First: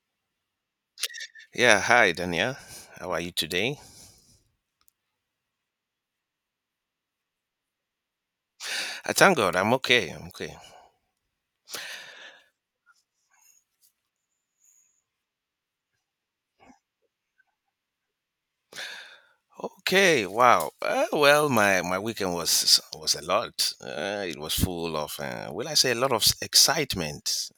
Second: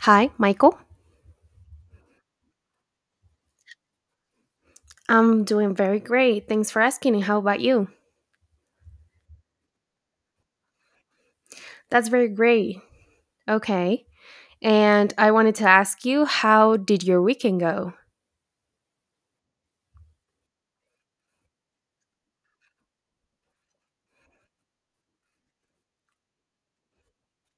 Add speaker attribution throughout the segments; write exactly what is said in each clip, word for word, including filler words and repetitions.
Speaker 1: Hi, Michael.
Speaker 2: Yeah, hi Dania. How are you today?
Speaker 1: I'm doing very great. Thanks for asking. And How about you?
Speaker 2: I thank God I'm okay. I'm okay.
Speaker 1: That's very great. Okay. And I wanted to ask you, how did your weekend go?
Speaker 2: Okay, wow. Uh, well, my my weekend was was a lot. Uh, it was full of uh, will I say a lot of s- excitement.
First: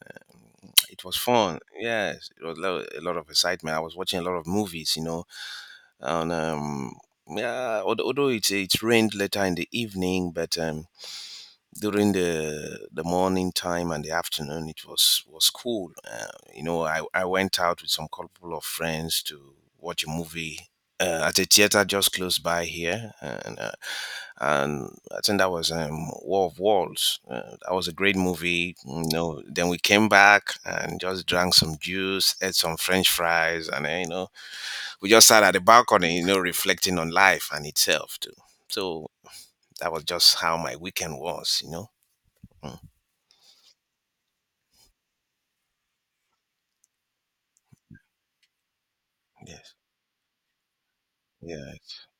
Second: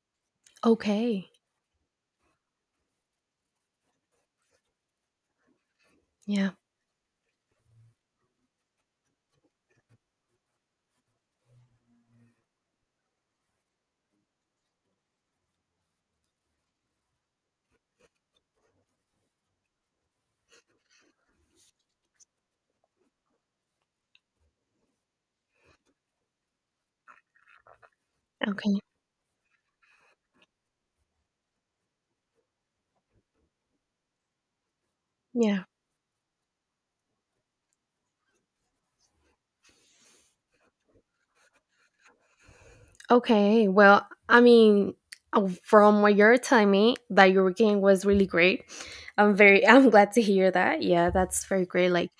Speaker 2: It was
Speaker 1: Okay.
Speaker 2: fun. Yes, it was lo- a lot of excitement. I was watching a lot of movies, you know. And
Speaker 1: Yeah.
Speaker 2: um yeah, al- Although it it rained later in the evening, but um during the the morning time and the afternoon it was was cool, uh, you know I, I went out with some couple of friends to watch a movie uh, at a theater just close by here, and uh, and I think that was, um, War of Walls. Uh, that was a great
Speaker 1: Okay.
Speaker 2: movie. You know, then we came back and just drank some juice, ate some french fries, and then, you know we just sat at the
Speaker 1: Yeah.
Speaker 2: balcony, you know, reflecting on life and itself too. So that was just how my weekend was, you know. Mm.
Speaker 1: Okay. Well, I mean, uh, from what you're telling me, that your weekend was really great. I'm very,
Speaker 2: Yes.
Speaker 1: I'm glad to hear that. Yeah, that's very
Speaker 2: Yeah.
Speaker 1: great. Like,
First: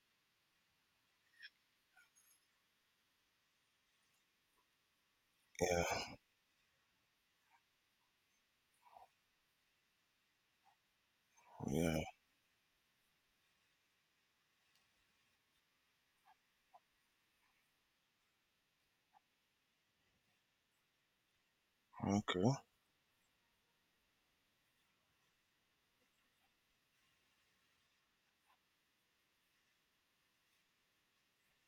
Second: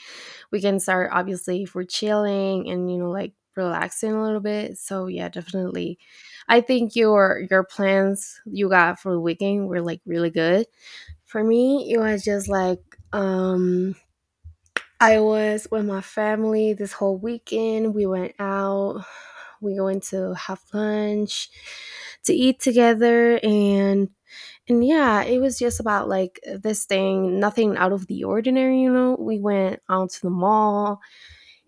Speaker 1: we can start obviously if we're chilling and you know like relaxing a little bit, so yeah, definitely
Speaker 2: Yeah.
Speaker 1: I think your your plans you got for the weekend were like really good. For me, it
Speaker 2: Yeah.
Speaker 1: was just like um I was with my family this whole weekend. We went out, we went to have lunch, to
Speaker 2: Okay.
Speaker 1: eat together. and and yeah, it was just about like this thing, nothing out of the ordinary. You know, we went out to the mall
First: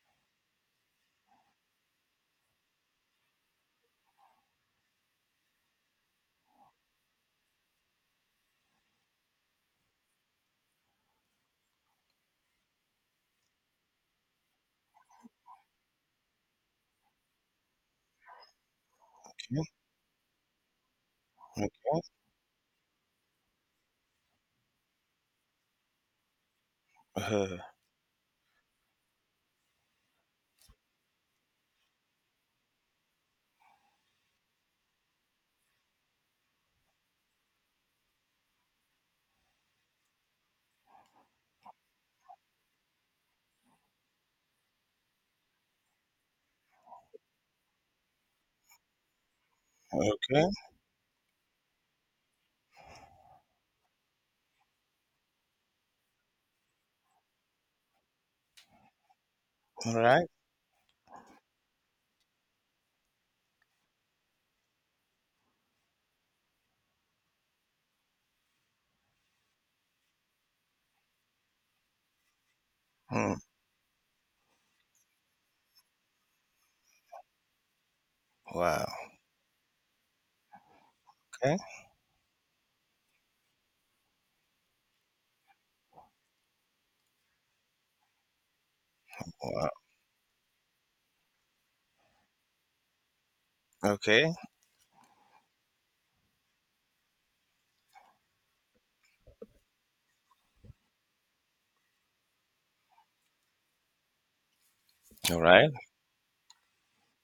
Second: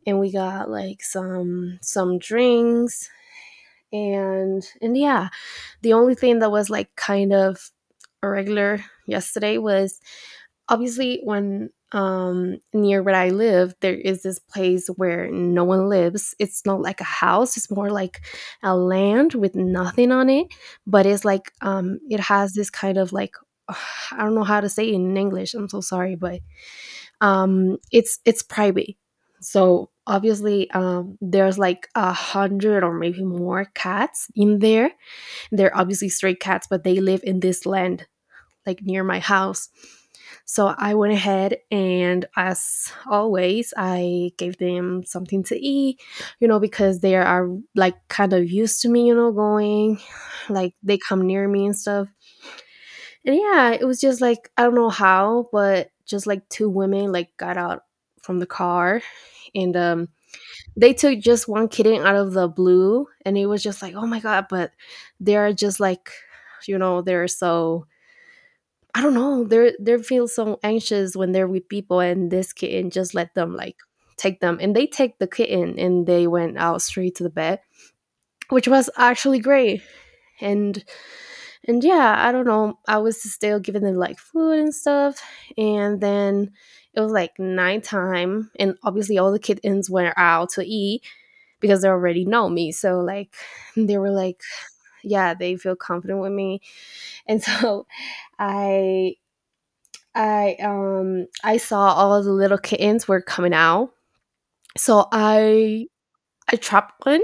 Speaker 1: and we got like some some drinks. And and yeah, the only thing that was like kind of irregular yesterday was, obviously, when um near where I live there is this place where no one lives. It's not like a house, it's more like a land with
Speaker 2: Okay.
Speaker 1: nothing on it, but it's like,
Speaker 2: Okay.
Speaker 1: um it has this kind of like I don't know how to say it in English, I'm so sorry, but um it's it's private. So obviously um there's like a hundred or maybe more cats in there. They're obviously stray cats, but they live in this land, like near my house. So I went ahead, and as always, I gave them something to eat, you know, because they are like kind of used to me, you know,
Speaker 2: Uh,
Speaker 1: going
Speaker 2: okay.
Speaker 1: like they come near me and stuff. And yeah, it was just like I don't know how, but just like two women like got out from the car. And
Speaker 2: All
Speaker 1: um
Speaker 2: right.
Speaker 1: They took just one kitten out of the blue, and it was just like, "Oh my god," but they're just like, you know, they're so, I don't know, they're they feel so anxious when they're with people, and this kitten just let
Speaker 2: Hmm.
Speaker 1: them like take them. And they take the kitten and they went out straight to the bed, which was
Speaker 2: Wow.
Speaker 1: actually great. And
Speaker 2: Okay.
Speaker 1: and yeah, I don't know. I was still giving them like food and stuff. And then it was like nighttime. And obviously, all the
Speaker 2: Wow.
Speaker 1: kittens went out to eat, because they already know me. So, like, they were
Speaker 2: Okay.
Speaker 1: like, yeah, they feel confident with me. And so I. I um I saw all the little kittens were coming out. So
Speaker 2: All right.
Speaker 1: I I trapped one,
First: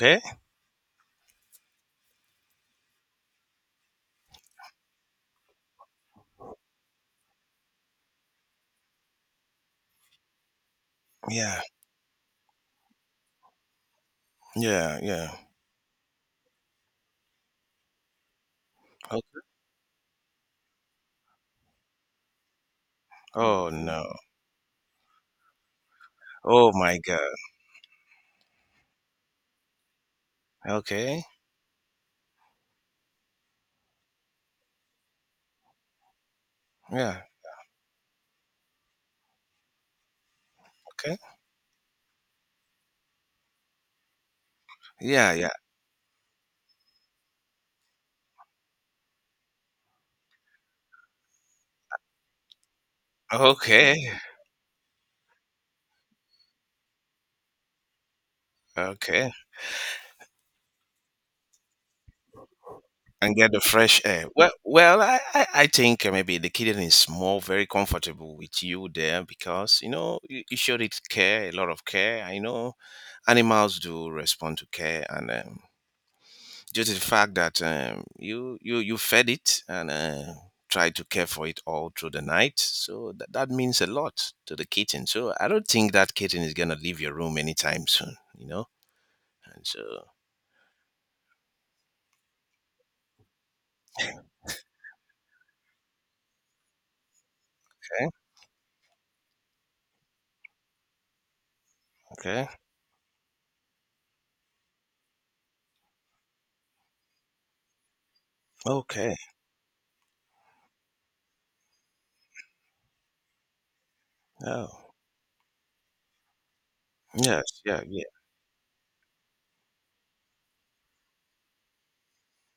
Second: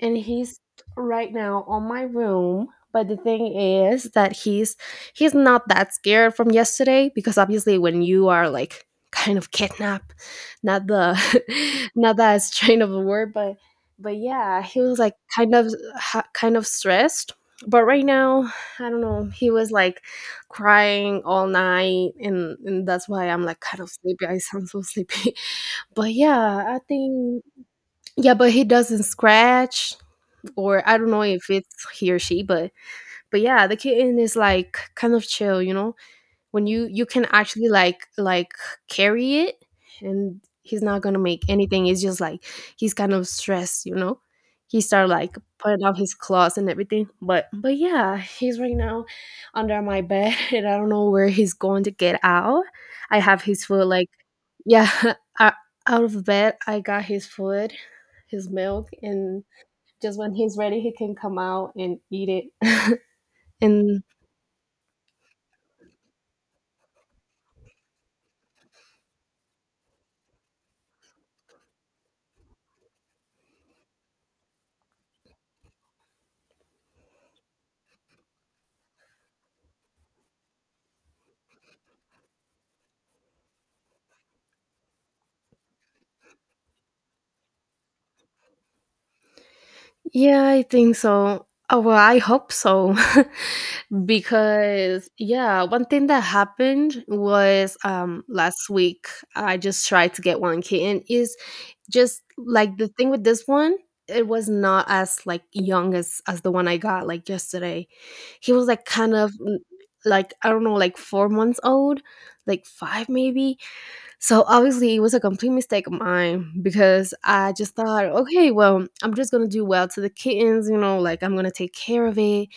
Speaker 1: and he's right now on my room. But the thing is that he's he's not that scared from yesterday, because obviously when you are like kind of kidnapped, not
Speaker 2: Yeah.
Speaker 1: the not that strain of a word, but but yeah, he was
Speaker 2: Yeah.
Speaker 1: like
Speaker 2: Yeah.
Speaker 1: kind of ha- kind of stressed. But right now, I don't know,
Speaker 2: Okay.
Speaker 1: he was like crying all night, and and that's why I'm like
Speaker 2: Oh
Speaker 1: kind of
Speaker 2: no.
Speaker 1: sleepy. I sound so sleepy. But yeah,
Speaker 2: Oh
Speaker 1: I
Speaker 2: my God.
Speaker 1: think, yeah, but he doesn't scratch, or I don't know
Speaker 2: Okay.
Speaker 1: if it's he or she, but but yeah, the kitten is like kind of chill, you know. When you you
Speaker 2: Yeah.
Speaker 1: can actually like like carry it, and he's not
Speaker 2: Okay.
Speaker 1: gonna make anything. It's just like he's kind of stressed, you know. He started
Speaker 2: Yeah.
Speaker 1: like
Speaker 2: Yeah.
Speaker 1: putting out his claws and everything, but but yeah, he's right now under my bed, and I don't know where he's going to get out. I have his foot
Speaker 2: Okay.
Speaker 1: like, yeah, o- out of bed. I got his food, his milk,
Speaker 2: Okay.
Speaker 1: and just when he's ready, he can come out and eat it.
Speaker 2: And get the fresh
Speaker 1: And
Speaker 2: air. Well, well, I, I, I think, uh, maybe the kitten is more very comfortable with you there because you know you, you showed it care, a lot of care. I know animals do respond to care, and, um, just the fact that, um, you you you fed it and, uh, tried to care for it all through the night, so that that means a lot to the kitten. So I don't think that kitten is gonna leave your room anytime soon. You know, and so
Speaker 1: yeah, I think so. Oh, well, I hope so. Because, yeah, one thing that happened was
Speaker 2: okay,
Speaker 1: um, last week, I just tried to get one kitten. Is just
Speaker 2: okay,
Speaker 1: like the thing with this one, it was not as like young as as the one I got like yesterday. He was like
Speaker 2: okay.
Speaker 1: kind of mm, like I don't know, like four months old, like five maybe. So
Speaker 2: Oh,
Speaker 1: obviously, it was a complete mistake of mine, because I
Speaker 2: yes,
Speaker 1: just
Speaker 2: yeah,
Speaker 1: thought,
Speaker 2: yeah.
Speaker 1: okay, well, I'm just gonna do well to the kittens, you know, like I'm gonna take care of it.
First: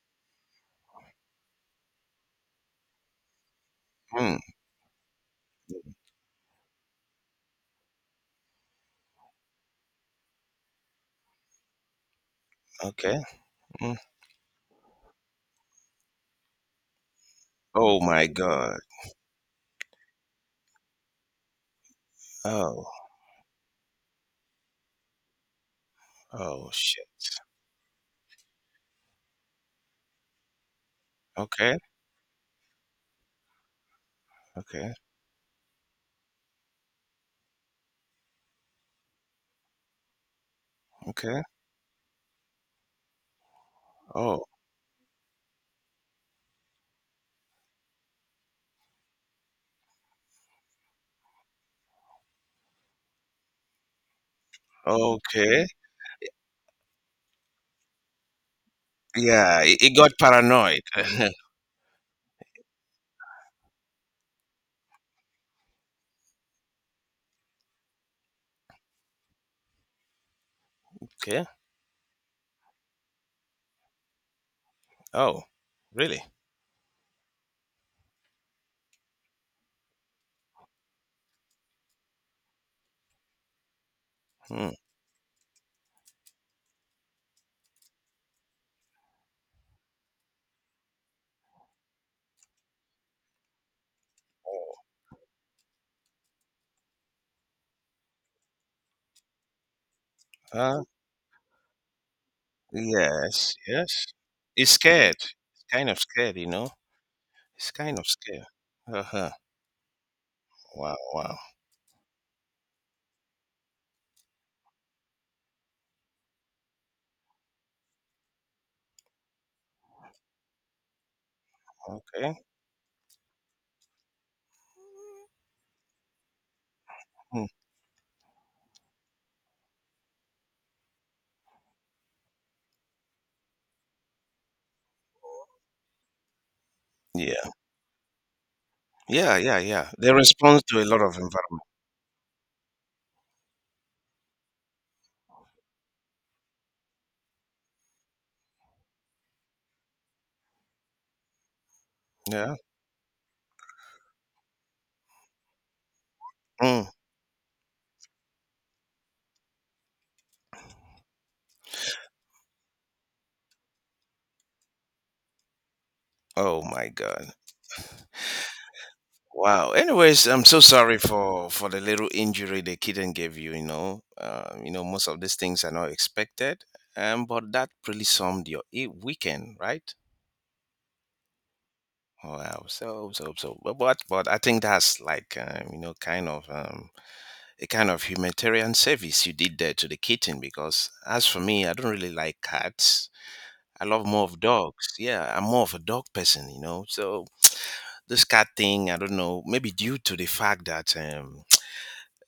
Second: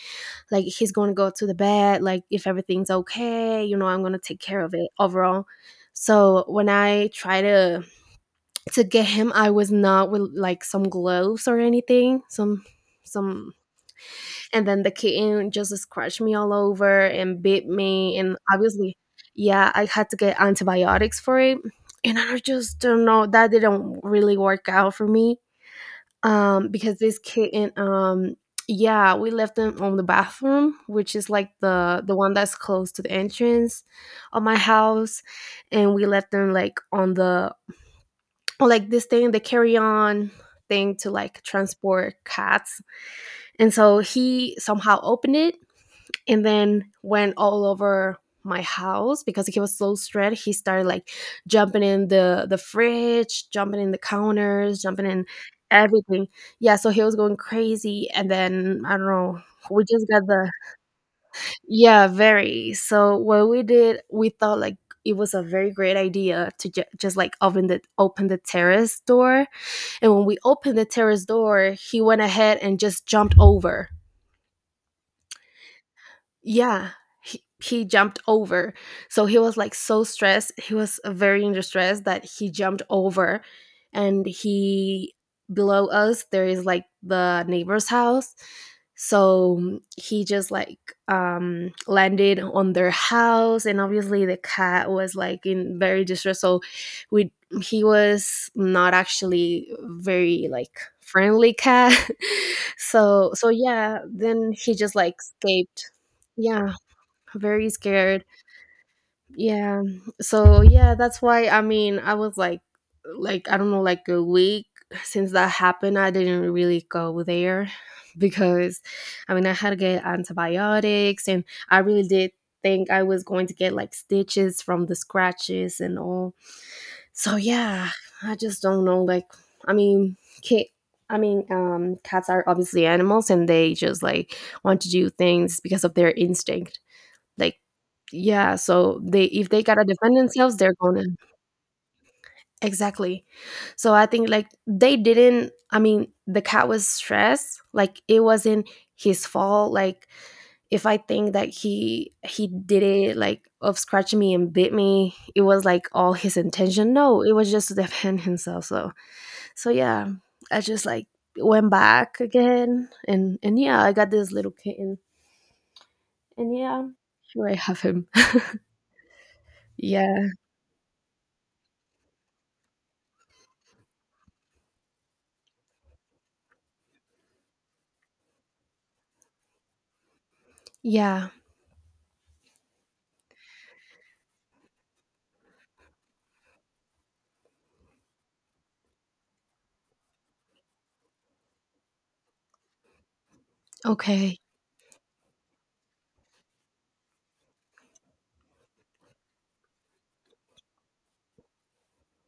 Speaker 1: Like he's gonna go to the bed, like if everything's okay, you know, I'm gonna
Speaker 2: Hmm.
Speaker 1: take care of it overall. So when I try to to get him, I was not with like some gloves or anything, some
Speaker 2: Okay.
Speaker 1: some
Speaker 2: Mm.
Speaker 1: and then the kitten just scratched me all over and bit
Speaker 2: Oh
Speaker 1: me.
Speaker 2: my
Speaker 1: And
Speaker 2: God.
Speaker 1: obviously, yeah, I had to get antibiotics for it. And I just
Speaker 2: Oh.
Speaker 1: don't know, that didn't really work out for me. Um,
Speaker 2: Oh
Speaker 1: because
Speaker 2: shit.
Speaker 1: this kitten, um, yeah, we left them on the bathroom, which is like
Speaker 2: Okay.
Speaker 1: the the one that's close to the entrance of my
Speaker 2: Okay.
Speaker 1: house, and we left them like on the on, like this thing, the carry on thing, to like
Speaker 2: Okay.
Speaker 1: transport cats. And so
Speaker 2: Oh.
Speaker 1: he somehow opened it and then went all over my house, because he was so stressed. He started like jumping in the the fridge, jumping in the counters, jumping in
Speaker 2: Okay.
Speaker 1: everything. Yeah, so he was going crazy, and then I don't know,
Speaker 2: Yeah. It,
Speaker 1: we
Speaker 2: it
Speaker 1: just
Speaker 2: got
Speaker 1: got the,
Speaker 2: paranoid.
Speaker 1: yeah, very, so what we did, we thought like it was a very great idea to ju- just like open the open the terrace door. And when we opened the terrace
Speaker 2: okay.
Speaker 1: door, he went ahead and just jumped over.
Speaker 2: Oh. Really?
Speaker 1: Yeah, he, he jumped over. So he was like so stressed, he was very under stress that he jumped over, and
Speaker 2: Hmm.
Speaker 1: he, below us there is like the neighbor's house, so he just like um landed on their house. And obviously, the
Speaker 2: Oh.
Speaker 1: cat was like in very distress, so we he was not actually very like
Speaker 2: Uh,
Speaker 1: friendly cat. So so
Speaker 2: yes.
Speaker 1: yeah,
Speaker 2: Yes.
Speaker 1: then
Speaker 2: It's
Speaker 1: he just like
Speaker 2: scared. It's
Speaker 1: escaped.
Speaker 2: kind of scared. You know.
Speaker 1: Yeah, very
Speaker 2: It's kind of
Speaker 1: scared.
Speaker 2: scared. Uh huh.
Speaker 1: Yeah. So yeah,
Speaker 2: Wow.
Speaker 1: that's
Speaker 2: Wow.
Speaker 1: why I mean I was like like I don't know, like a week since that happened, I didn't really go there because I mean I had to get antibiotics, and I really did
Speaker 2: Okay.
Speaker 1: think I was going to get like stitches from the scratches and all. So
Speaker 2: Hmm.
Speaker 1: yeah, I just don't know like I mean ca I mean, um, cats are obviously animals, and they just like want to do things because of their instinct.
Speaker 2: Yeah.
Speaker 1: Like, yeah, so they,
Speaker 2: Yeah.
Speaker 1: if
Speaker 2: Yeah.
Speaker 1: they gotta
Speaker 2: Yeah. They
Speaker 1: defend themselves,
Speaker 2: respond
Speaker 1: they're
Speaker 2: to a lot
Speaker 1: gonna,
Speaker 2: of environment.
Speaker 1: exactly. So I think like they didn't, I mean, the cat was stressed, like it wasn't his fault. Like if I think that he he
Speaker 2: Yeah.
Speaker 1: did it like of scratching me and bit me, it was like all his
Speaker 2: Mm.
Speaker 1: intention. No, it was just to defend himself. So so yeah, I just like went back again and and yeah, I got this little kitten. And
Speaker 2: Oh
Speaker 1: yeah,
Speaker 2: my God.
Speaker 1: here I have him.
Speaker 2: Wow.
Speaker 1: Yeah.
Speaker 2: Anyways, I'm so sorry for for the little injury the kitten gave you. You know, um, you know most of these things are not expected, um, but that really summed your e- weekend, right?
Speaker 1: Yeah.
Speaker 2: Wow. So so so. But but, but I think that's like, um, you know, kind of, um, a kind of humanitarian service you did there to the kitten, because as for me, I don't really like cats. I love more
Speaker 1: Okay.
Speaker 2: of dogs. Yeah, I'm more of a dog person, you know. So this cat thing, I don't know, maybe due to the fact that, um,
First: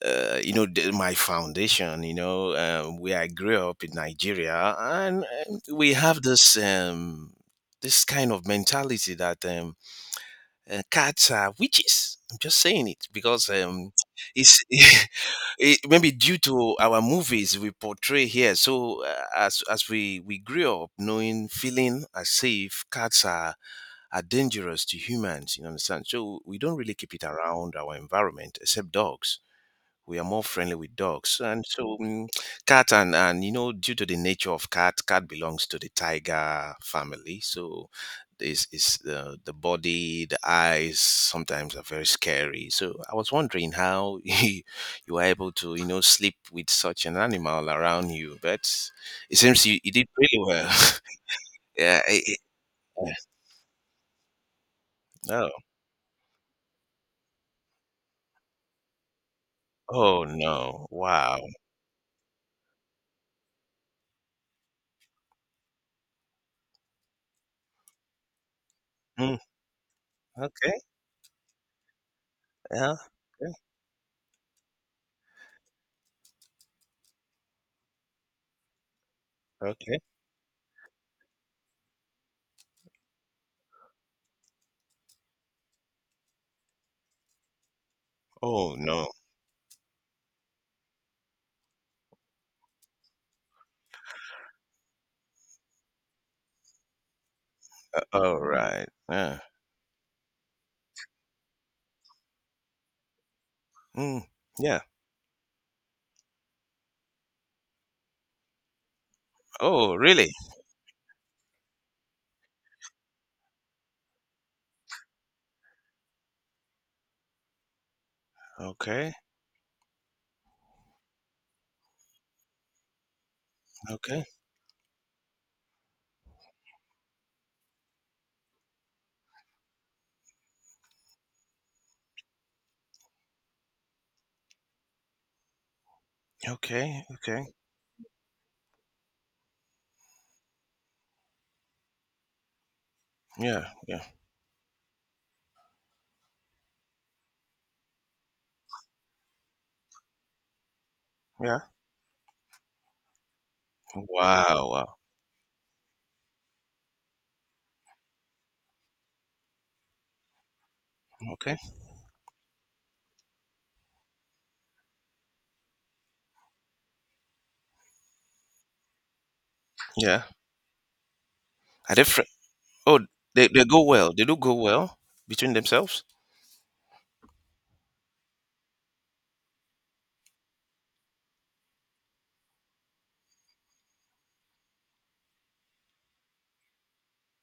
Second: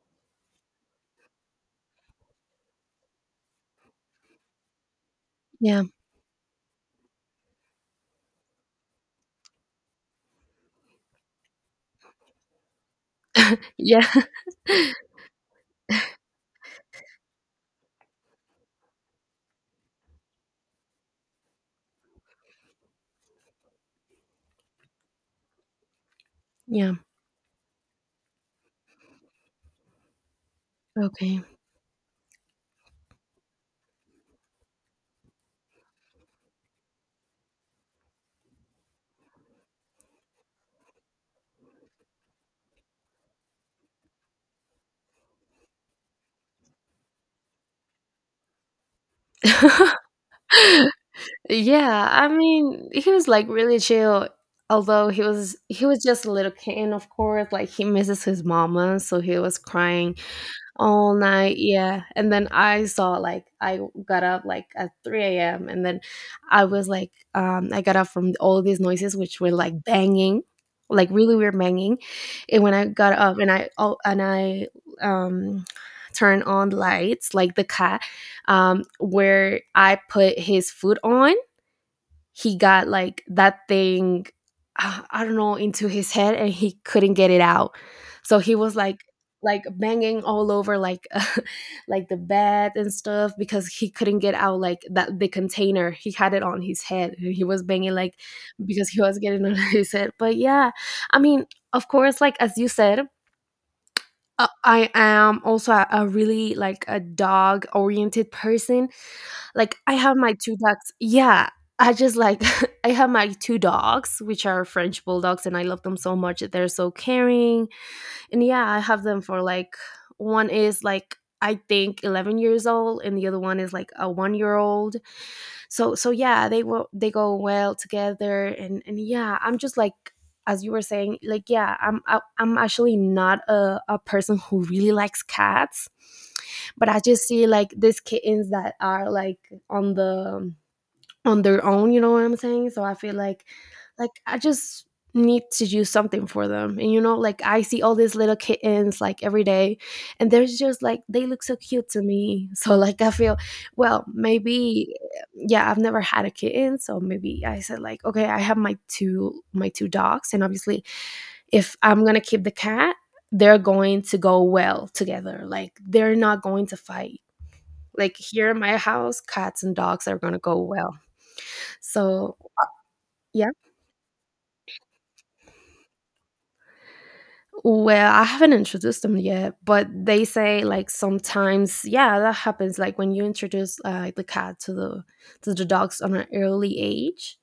Speaker 2: uh, you know the- my foundation, you know, um, where I grew up in Nigeria, and, and
Speaker 1: Yeah.
Speaker 2: we have this, um this kind of mentality that, um uh, cats are witches. I'm just saying it because, um
Speaker 1: Yeah.
Speaker 2: it's it, maybe due to our movies we portray here. So uh, as as we we grew up knowing, feeling as if cats are are dangerous to humans, you understand, so we don't
Speaker 1: Yeah.
Speaker 2: really keep it around our environment except dogs. We are more friendly with dogs,
Speaker 1: Okay.
Speaker 2: and so mm, cat, and and you know, due to the nature of cat, cat belongs to the tiger family. So this is the the body, the eyes sometimes are very scary. So I was wondering how you were able to, you know, sleep with such an animal around you, but it seems you, you did really well. Yeah
Speaker 1: Yeah,
Speaker 2: it,
Speaker 1: I
Speaker 2: it-
Speaker 1: mean, he was like really chill, although he
Speaker 2: oh,
Speaker 1: was he was just a little kid, and of course, like he misses his mama, so he was crying
Speaker 2: oh no,
Speaker 1: all
Speaker 2: wow.
Speaker 1: night. Yeah. And then I saw like I got up like at three a m, and then I was like um I got up from all these noises
Speaker 2: Mm,
Speaker 1: which were like banging,
Speaker 2: okay,
Speaker 1: like really weird banging. And when I
Speaker 2: yeah,
Speaker 1: got up and
Speaker 2: okay,
Speaker 1: I, oh, and I um turned on lights, like the cat, um where I
Speaker 2: okay.
Speaker 1: put his food on, he got like that thing, uh, I don't know, into his head, and he couldn't get it out. So he
Speaker 2: Oh
Speaker 1: was like
Speaker 2: no,
Speaker 1: like banging all over, like like the bed and stuff, because he couldn't get out like that, the container he had it on his head, he was banging like
Speaker 2: all
Speaker 1: because
Speaker 2: right,
Speaker 1: he was
Speaker 2: yeah.
Speaker 1: getting on his head. But yeah, I mean, of course, like as you said,
Speaker 2: Mm,
Speaker 1: uh,
Speaker 2: yeah.
Speaker 1: I am also a, a really like a dog oriented person. Like I
Speaker 2: Oh,
Speaker 1: have
Speaker 2: really?
Speaker 1: my two dogs. Yeah, I just like I have my two dogs, which are French bulldogs, and I love them so much. They're so caring, and yeah, I have
Speaker 2: Okay.
Speaker 1: them for like, one is like I think eleven years old, and the other one is like a
Speaker 2: Okay.
Speaker 1: one year old. So so yeah, they will, they go well together. and and yeah, I'm just like, as you were saying, like yeah, i'm I, i'm actually not a, a person who really likes cats, but I
Speaker 2: Okay.
Speaker 1: just
Speaker 2: Okay.
Speaker 1: see like these kittens that are like on the on their own, you know what I'm saying? So I feel like
Speaker 2: Yeah. Yeah.
Speaker 1: like I just need to do something for them. And you know, like I see all these little kittens like every day, and they're just like they look so
Speaker 2: Yeah.
Speaker 1: cute to me. So like I feel, well,
Speaker 2: Wow.
Speaker 1: maybe
Speaker 2: Wow.
Speaker 1: yeah, I've never had a kitten, so maybe I said like, okay, I have my two my two dogs and obviously
Speaker 2: Okay.
Speaker 1: if I'm going to keep the cat, they're going to go well together. Like they're not going to fight. Like here in my house, cats and dogs are
Speaker 2: Yeah.
Speaker 1: going to go well.
Speaker 2: Are they fri
Speaker 1: So
Speaker 2: Oh, they,
Speaker 1: yeah.
Speaker 2: they go well. They do go well between themselves.
Speaker 1: Well, I haven't introduced them yet, but they say like sometimes, yeah, that happens. Like when you introduce uh, the cat to the to the dogs on an early age,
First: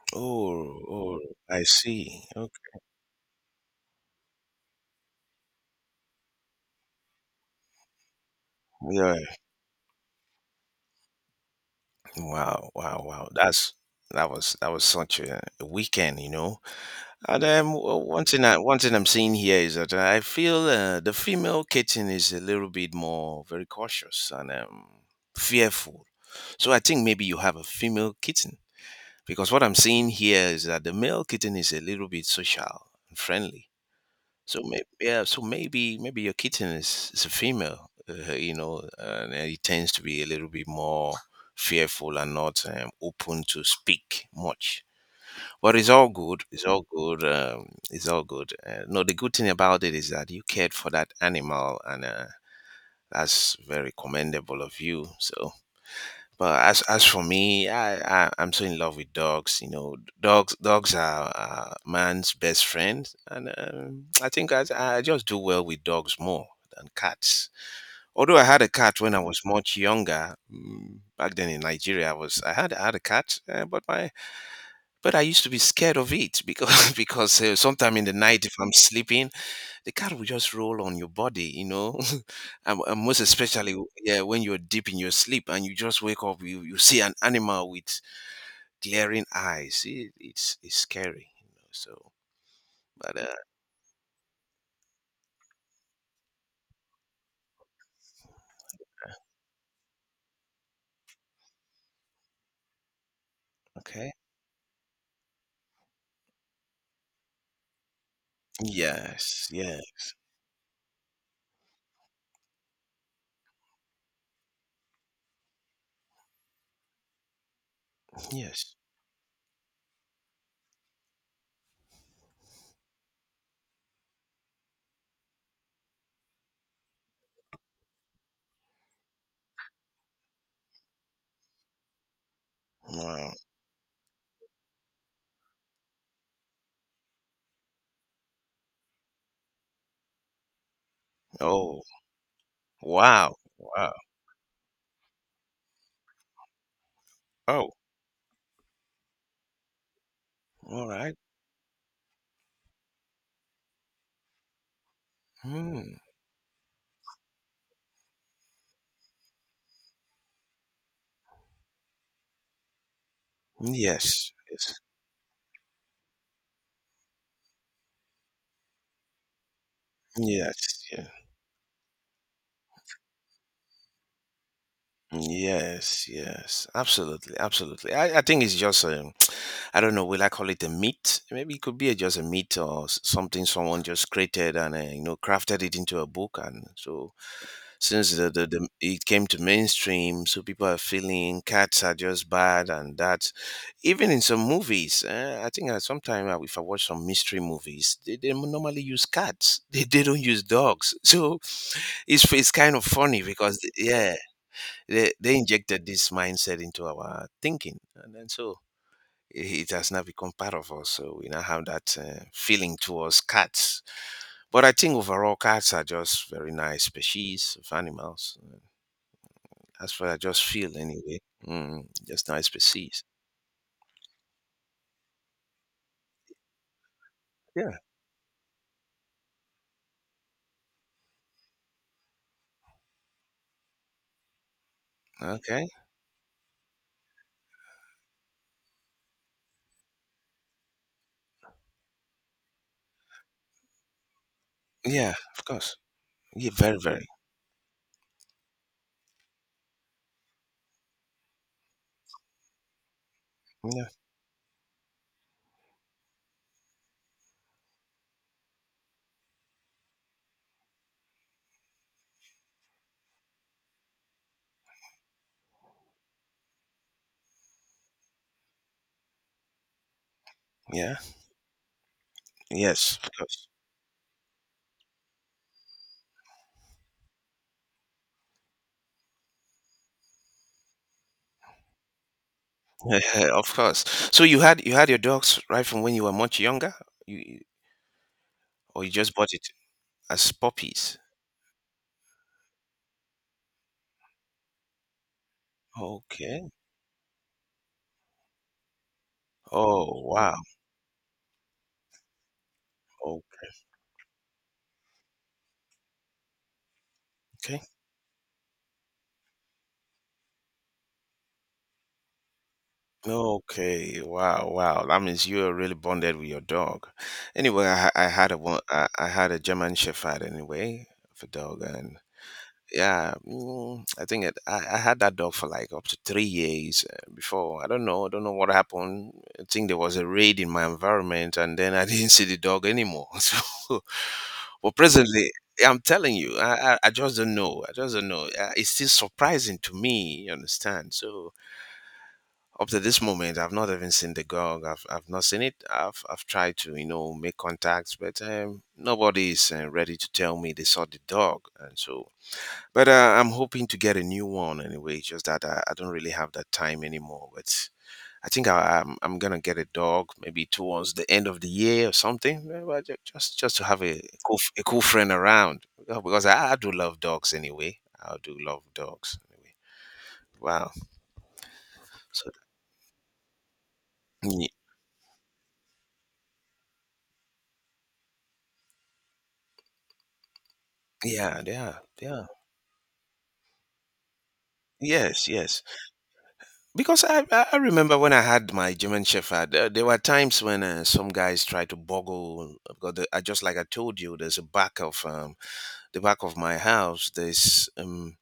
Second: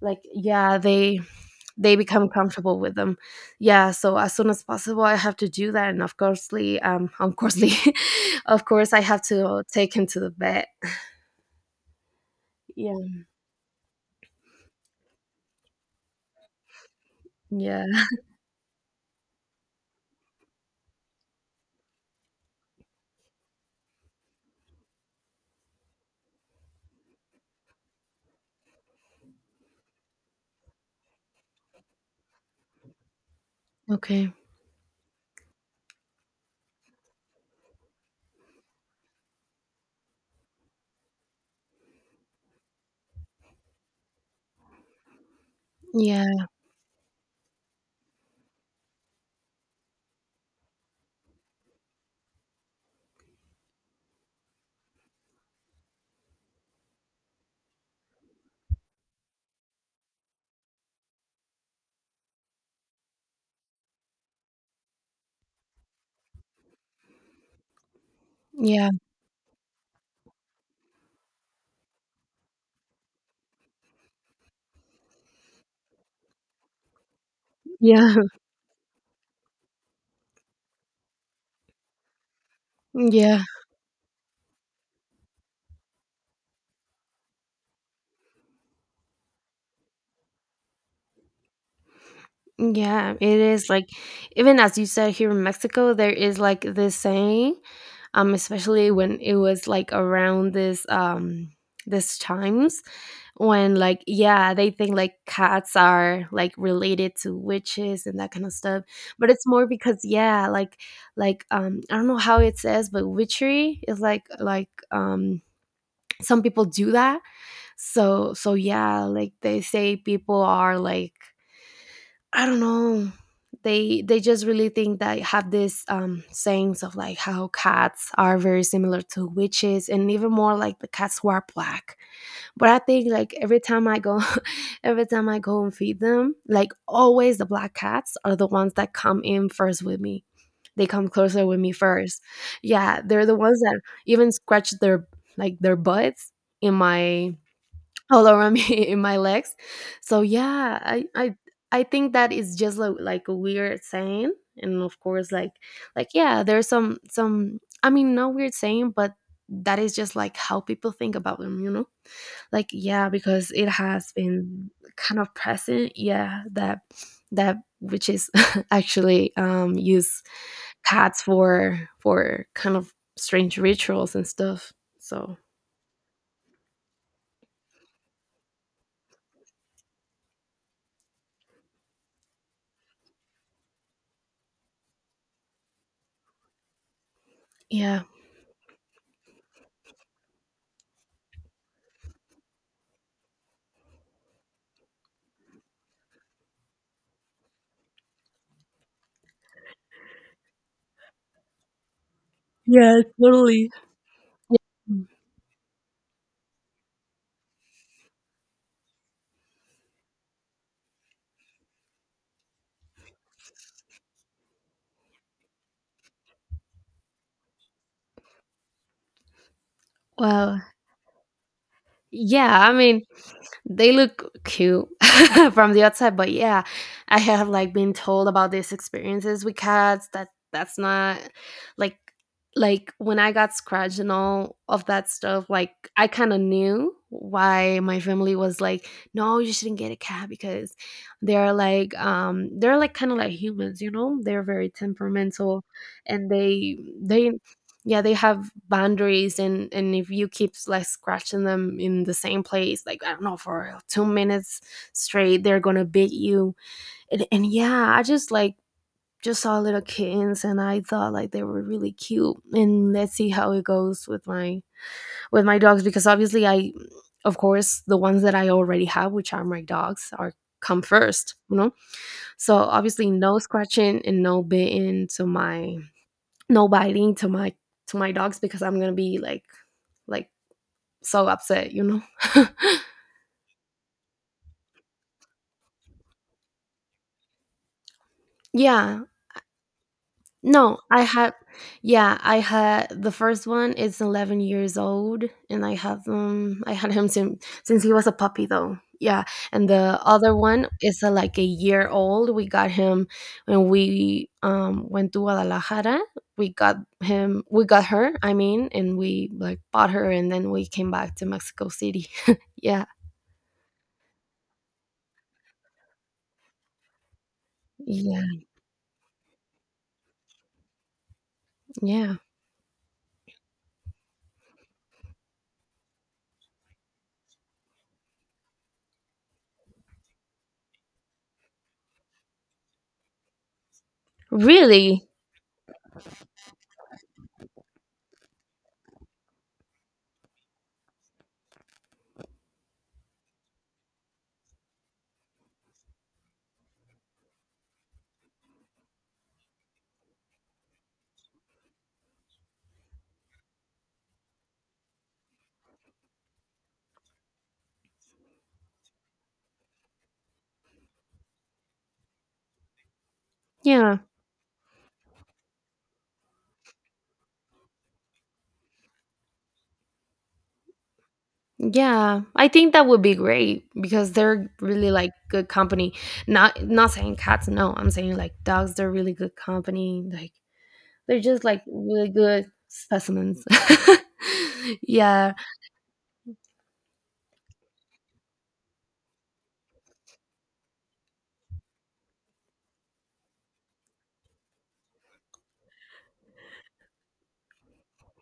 Speaker 1: like yeah,
Speaker 2: Oh, oh,
Speaker 1: they
Speaker 2: I
Speaker 1: they
Speaker 2: see.
Speaker 1: become comfortable
Speaker 2: Okay.
Speaker 1: with them. Yeah, so as soon as possible, I have to do that, and of coursely, um, of coursely, of course, I
Speaker 2: Yeah.
Speaker 1: have to take him to the vet.
Speaker 2: Wow.
Speaker 1: Yeah.
Speaker 2: Wow. Wow. That's that was that was such a, a weekend, you know. And, um, o-
Speaker 1: Yeah.
Speaker 2: one thing I, one thing I'm seeing here is that I feel, uh, the female kitten is a little bit more very cautious and, um, fearful. So I think maybe you have a female kitten, because what I'm seeing here is that the male kitten is a little bit social and friendly.
Speaker 1: Okay.
Speaker 2: So maybe, yeah, so maybe maybe your kitten is, is a female, uh, you know, and it tends to be a little bit more fearful and not, um, open to speak much. But it's all
Speaker 1: Yeah.
Speaker 2: good. It's all good. Um, it's all good. Uh, no, the good thing about it is that you cared for that animal, and, uh, that's very commendable of you. So but as as for me, I, I I'm so in love with dogs. You know, dogs dogs are, uh, man's best friend, and, um, I think I I just do well with dogs more than cats. Although I had a
Speaker 1: Yeah.
Speaker 2: cat when I was much younger, mm, back then in Nigeria, I was I had I had a cat, uh, but my but I used to be scared of it, because because, uh, sometime in the
Speaker 1: Yeah.
Speaker 2: night if I'm sleeping, the cat will just roll on your body, you know, and, and most
Speaker 1: Yeah.
Speaker 2: especially yeah, when you're deep in your sleep and you just wake up, you, you see an animal with glaring eyes. It, it's it's scary, you know. So,
Speaker 1: Yeah,
Speaker 2: but uh,
Speaker 1: it is like even as you said, here in Mexico, there is like this saying, um, especially when it was like around this um this times when like
Speaker 2: okay,
Speaker 1: yeah, they think like cats are like related to witches and that kind of stuff. But it's
Speaker 2: yes,
Speaker 1: more
Speaker 2: yeah,
Speaker 1: because yeah, like like um I don't know how it says, but witchery is like like um some people do that. So so
Speaker 2: yes.
Speaker 1: yeah, like they say people are like I don't know. They they just really think that I have this um sayings of like how cats are very similar to witches, and even more like the cats who are black. But I think
Speaker 2: Wow.
Speaker 1: like every time I go every time I go and feed them, like always the black cats are the ones that come in first with me. They come closer with me
Speaker 2: Oh,
Speaker 1: first. Yeah, they're
Speaker 2: wow,
Speaker 1: the ones that
Speaker 2: wow.
Speaker 1: even scratch their like their butts in my
Speaker 2: Oh,
Speaker 1: all around me in my legs. So yeah,
Speaker 2: all
Speaker 1: I
Speaker 2: right.
Speaker 1: I I think that is just a, like a weird saying, and of course, like
Speaker 2: Hmm.
Speaker 1: like yeah, there's some some. I mean, no weird saying, but that is just like how people think about them, you know. Like yeah, because it has
Speaker 2: Yes.
Speaker 1: been
Speaker 2: Yes.
Speaker 1: kind of present. Yeah, that that which is actually um use
Speaker 2: Yes, yeah.
Speaker 1: cats for for kind of strange rituals and stuff. So
Speaker 2: Yes, yes, absolutely, absolutely. I, I think it's just, um, I don't know, will I call it a meat? Maybe it could be a, just a meat, or s- something someone just created and, uh, you know, crafted it into a book. And so
Speaker 1: yeah.
Speaker 2: since the, the, the, it came to mainstream, so people are feeling cats are just bad and that. Even in some movies, uh, I think sometimes if I watch some mystery movies, they, they normally use cats. They, they don't use dogs. So it's, it's kind of
Speaker 1: Yeah,
Speaker 2: funny because,
Speaker 1: totally.
Speaker 2: yeah, they, they injected this mindset into our thinking. And then so it has not become part of us. So we now have that, uh, feeling towards cats. But I think overall, cats are just very nice species of animals. That's what I just
Speaker 1: Well,
Speaker 2: feel anyway. Mm, just nice
Speaker 1: yeah, I mean,
Speaker 2: species.
Speaker 1: they look cute from the outside, but yeah, I have like
Speaker 2: Yeah.
Speaker 1: been told about these experiences with cats that that's not like like when I got scratched and all of that stuff,
Speaker 2: Okay.
Speaker 1: like I kind of knew why my family was like, no, you shouldn't get a cat because they're like um they're like kind of like humans, you know? They're very
Speaker 2: Yeah. Of
Speaker 1: temperamental
Speaker 2: course.
Speaker 1: and
Speaker 2: Yeah.
Speaker 1: they
Speaker 2: Very. Very.
Speaker 1: they yeah they have boundaries and and if you keep like scratching them in the same place like I don't know for
Speaker 2: Yeah.
Speaker 1: two minutes straight they're gonna beat you and, and yeah I just like just saw little kittens and I thought like they were really cute and let's see how it goes with my with my dogs because obviously I of course the ones that I already have which are my dogs are come
Speaker 2: Yeah.
Speaker 1: first you know so
Speaker 2: Yes. Of
Speaker 1: obviously no
Speaker 2: course.
Speaker 1: scratching and no biting to my no biting to my to my dogs because I'm gonna be like like so upset, you know.
Speaker 2: of course. So you had you had your dogs right from when you were much younger. You you- or you
Speaker 1: yeah.
Speaker 2: just bought it as
Speaker 1: No,
Speaker 2: puppies.
Speaker 1: I had yeah, I had the first one is eleven years old and I have
Speaker 2: Okay.
Speaker 1: um I had him since since he was a puppy though. Yeah, and the
Speaker 2: Oh
Speaker 1: other
Speaker 2: wow.
Speaker 1: one is uh, like a year old. We got him
Speaker 2: Okay.
Speaker 1: when we um went to Guadalajara. We got him we got her, I mean, and we like bought her and then we came back to Mexico City. yeah.
Speaker 2: Okay, wow, wow. That means you are really bonded with your dog. Anyway, I, ha- I
Speaker 1: Yeah.
Speaker 2: had a one, I, I had a German Shepherd anyway of a dog, and
Speaker 1: Yeah.
Speaker 2: yeah, mm, I think it, I, I had that dog for like up to three years, uh, before. I don't know, I don't know what happened. I think there was a raid in my environment, and then I didn't see the dog anymore. So, well,
Speaker 1: Really?
Speaker 2: presently. I'm telling you, I, I, I just don't know. I just don't know. Uh, It's still surprising to me, you understand? So, up to this moment I've not even seen the girl. i've, I've not seen it. I've, I've tried to, you know, make contacts, but, um, nobody is, uh, ready to tell me they saw the dog. And so, but, uh, I'm hoping to get a new one anyway, just that I, I don't really have that time anymore, but I think I, I'm, I'm gonna get a dog maybe towards the end of the year or something, uh, well, ju- just just to have
Speaker 1: Yeah.
Speaker 2: a cool, f- a cool friend around. Uh, because I, I do love dogs anyway. I do love dogs anyway. Wow,
Speaker 1: Yeah.
Speaker 2: so
Speaker 1: I think that would be great because they're really like good company. Not not saying cats, no. I'm saying like dogs, they're really good company. Like they're just
Speaker 2: yeah, they
Speaker 1: like
Speaker 2: are they
Speaker 1: really
Speaker 2: are.
Speaker 1: good specimens.
Speaker 2: Yes,
Speaker 1: yeah.
Speaker 2: yes. Because I, I I remember when I had my German Shepherd, uh, there were times when, uh, some guys tried to boggle. Because the, I just like I told you, there's a back of, um, the back of my house. There's um,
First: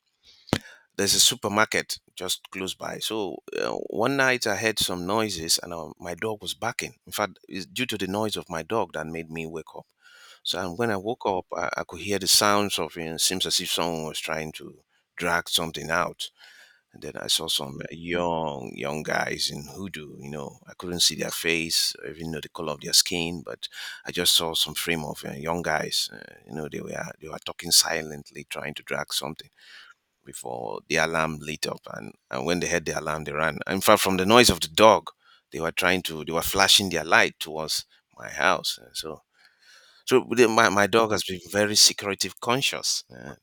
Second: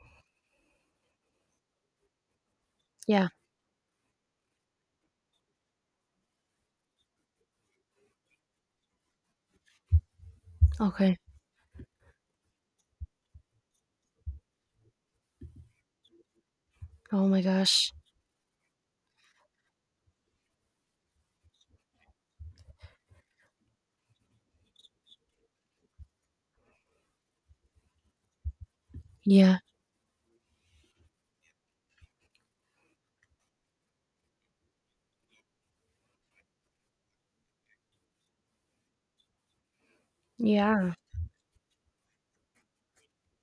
Speaker 2: there's a supermarket just close by.
Speaker 1: Yeah.
Speaker 2: So, uh, one night I heard some noises, and, uh, my dog was barking. In fact, it's due to the noise of my dog that made me wake up. So and when I
Speaker 1: Okay.
Speaker 2: woke up, I, I could hear the sounds of. It seems as if someone was trying to drag something out, and then I
Speaker 1: Oh my
Speaker 2: saw some, uh,
Speaker 1: gosh.
Speaker 2: young, young guys in hoodoo. You know, I couldn't see their face, or even know the color of their skin, but I just saw some frame of, uh, young guys. Uh, you know, they were they were talking silently, trying to drag something
Speaker 1: Yeah.
Speaker 2: before the alarm lit up. And, and when they heard the alarm, they ran. In fact, from the noise of the dog, they were trying to they were flashing their light towards my house. Uh, So. So the- my, my
Speaker 1: Yeah.
Speaker 2: dog has been very security conscious. Uh, uh,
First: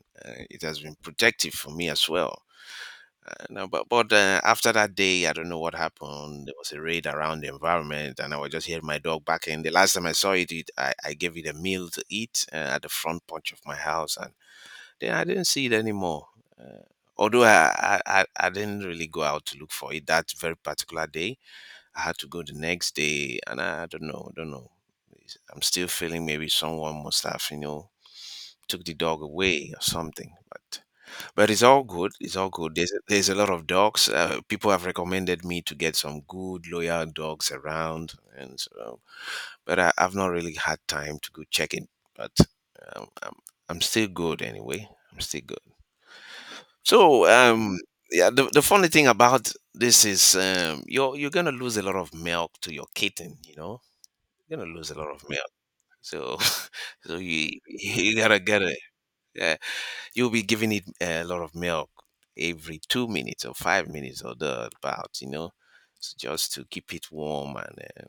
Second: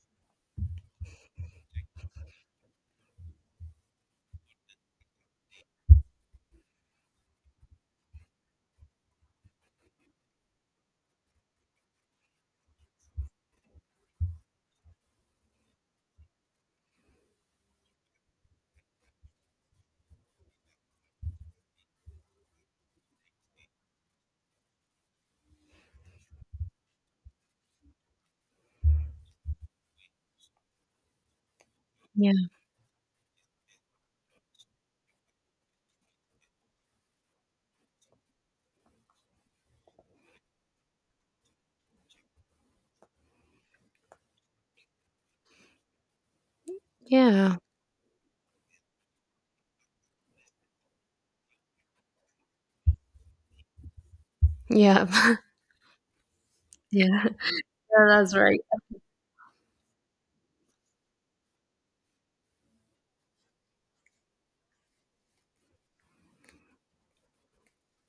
Speaker 2: It has been protective for me as well. Uh, No, but but uh, after that day, I don't know what happened. There was a raid around the environment, and I was just hearing my dog barking. The last time I saw it, it I, I gave it a meal to eat uh, at the front porch of my house, and then I didn't see it anymore. Uh, although I, I I I didn't really go out to look for it that very particular day. I had to go the next day, and I don't know, don't know. It's- I'm still feeling maybe someone must have you know took the dog away or something, but. But it's all good. It's
Speaker 1: Yeah.
Speaker 2: all good. There's there's a lot of dogs. Uh, people have recommended me to get some good loyal dogs around, and so, but I, I've not really had time to go check it. But um, I'm I'm still good anyway. I'm still good. So
Speaker 1: Yeah.
Speaker 2: um yeah, the, the funny thing about this is um you're you're gonna lose a lot of milk to your kitten. You know, you're gonna lose a
Speaker 1: Yeah.
Speaker 2: lot of milk. So so
Speaker 1: yeah.
Speaker 2: you
Speaker 1: Yeah,
Speaker 2: you
Speaker 1: that's
Speaker 2: gotta
Speaker 1: right.
Speaker 2: get it. Yeah, you'll be giving it a lot of milk every two minutes or five minutes or thereabout, you know, so just to keep it warm. And uh,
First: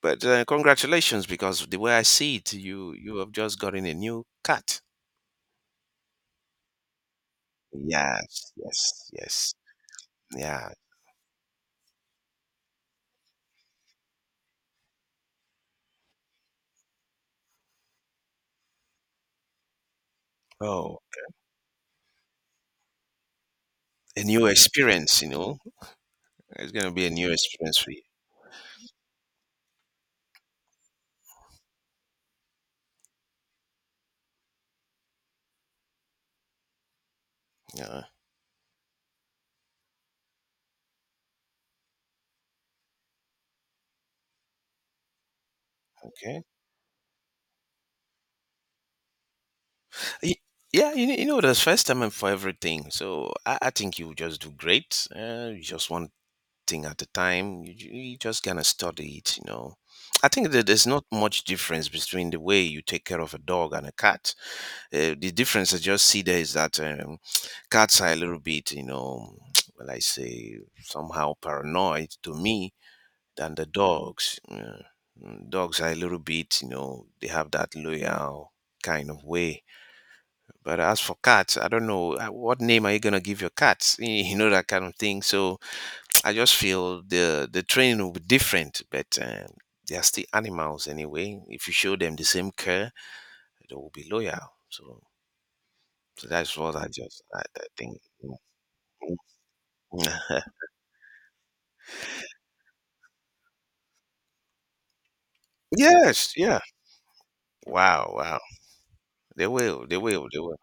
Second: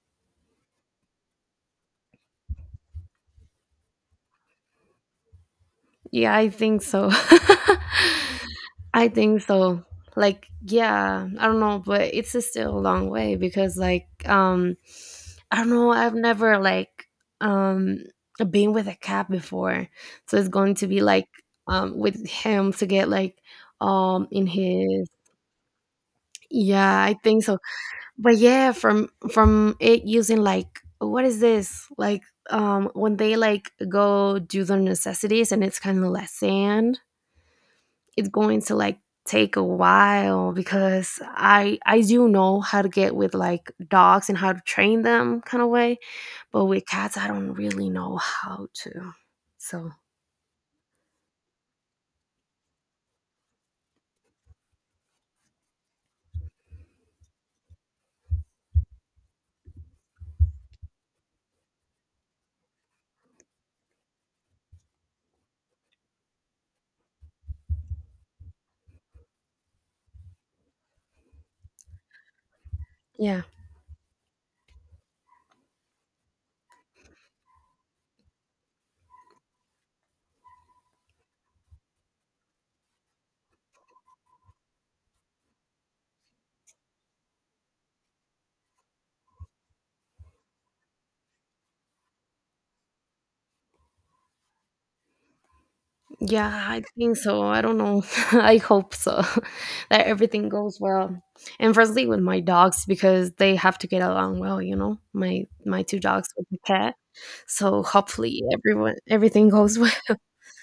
Speaker 2: but uh, Congratulations, because the way I see it, you you have just gotten a new cat.
Speaker 1: Yeah, I think so.
Speaker 2: Yes,
Speaker 1: I
Speaker 2: yes,
Speaker 1: think
Speaker 2: yes,
Speaker 1: so. Like,
Speaker 2: yeah.
Speaker 1: yeah, I don't know, but it's a still a long way because, like, um, I don't know, I've never like um been with a cat before, so it's going to be
Speaker 2: Oh,
Speaker 1: like um with him to get like
Speaker 2: a
Speaker 1: um in
Speaker 2: new
Speaker 1: his
Speaker 2: experience, you know, it's gonna
Speaker 1: yeah,
Speaker 2: be a
Speaker 1: I
Speaker 2: new
Speaker 1: think so.
Speaker 2: experience for you.
Speaker 1: But yeah, from from it using like what is this like um when they like go do their necessities and it's kind of less sand,
Speaker 2: Yeah,
Speaker 1: it's going to like take a while because I I do know how to get with like dogs and how to train them kind of way,
Speaker 2: okay.
Speaker 1: but with cats I don't really know how to. So
Speaker 2: Y- Yeah, you, kn- you know, there's first time and for everything. So I, I think you just do great. Uh, you just want thing at the time. You, ju- you just gonna study it, you know. I think that there's not much difference between the way you take care of a dog and a cat. Uh, the difference I just see there is that um, cats are a little bit, you know, well, I say somehow paranoid to me
Speaker 1: yeah,
Speaker 2: than the dogs. Yeah. Mm, Dogs are a little bit, you know, they have that loyal kind of way. But as for cats, I don't know uh, what name are you gonna give your cats, you know, that kind of thing. So I just feel the the training will be different, but um, they are still animals anyway. If you show them the same care, they will be loyal. So, so
Speaker 1: yeah,
Speaker 2: that's what
Speaker 1: I
Speaker 2: I
Speaker 1: think
Speaker 2: just
Speaker 1: so.
Speaker 2: I,
Speaker 1: I
Speaker 2: I
Speaker 1: don't
Speaker 2: think.
Speaker 1: know. I hope so that everything goes well. And firstly with my dogs because they have to get along well, you know, my my two dogs
Speaker 2: Yes,
Speaker 1: with the
Speaker 2: yeah.
Speaker 1: cat. So
Speaker 2: Wow, wow.
Speaker 1: hopefully everyone
Speaker 2: They
Speaker 1: everything goes
Speaker 2: will,
Speaker 1: well.
Speaker 2: they will, they will.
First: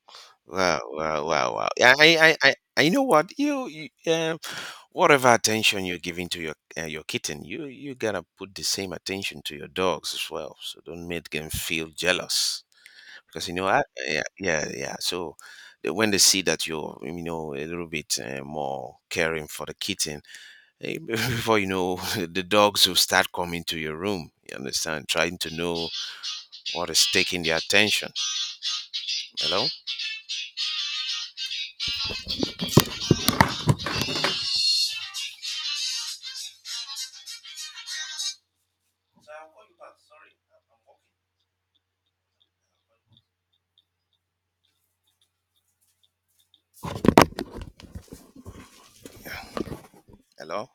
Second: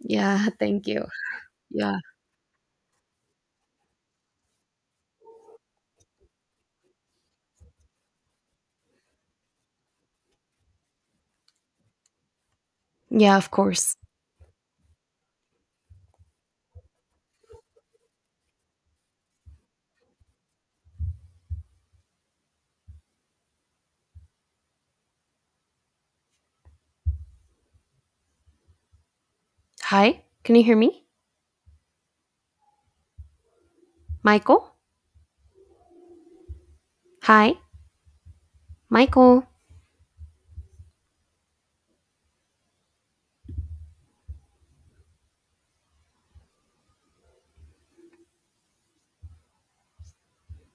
Speaker 1: Yeah,
Speaker 2: Wow,
Speaker 1: thank you.
Speaker 2: wow, wow, wow. Yeah,
Speaker 1: Yeah,
Speaker 2: I, I, I, I you know what you, you uh, whatever attention you're giving to your uh, your kitten, you you gotta put the same attention to your dogs as well. So don't make them feel jealous.
Speaker 1: yeah,
Speaker 2: Because
Speaker 1: of
Speaker 2: you know I,
Speaker 1: course.
Speaker 2: yeah, yeah, yeah, so they- when they see that you're, you know, a little bit uh, more caring for the kitten, eh, before you know the dogs will start coming to your room, you understand, trying to know what is taking their attention. Hello,
Speaker 1: Hi, can you hear me? Michael? Hi, Michael.
Speaker 2: hello,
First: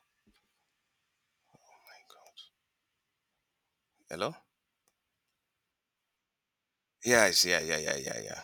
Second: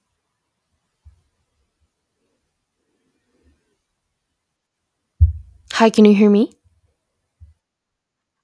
Speaker 2: hello.
Speaker 1: Hi, can you hear me?
Speaker 2: Yes, yeah, yeah, yeah, yeah, yeah.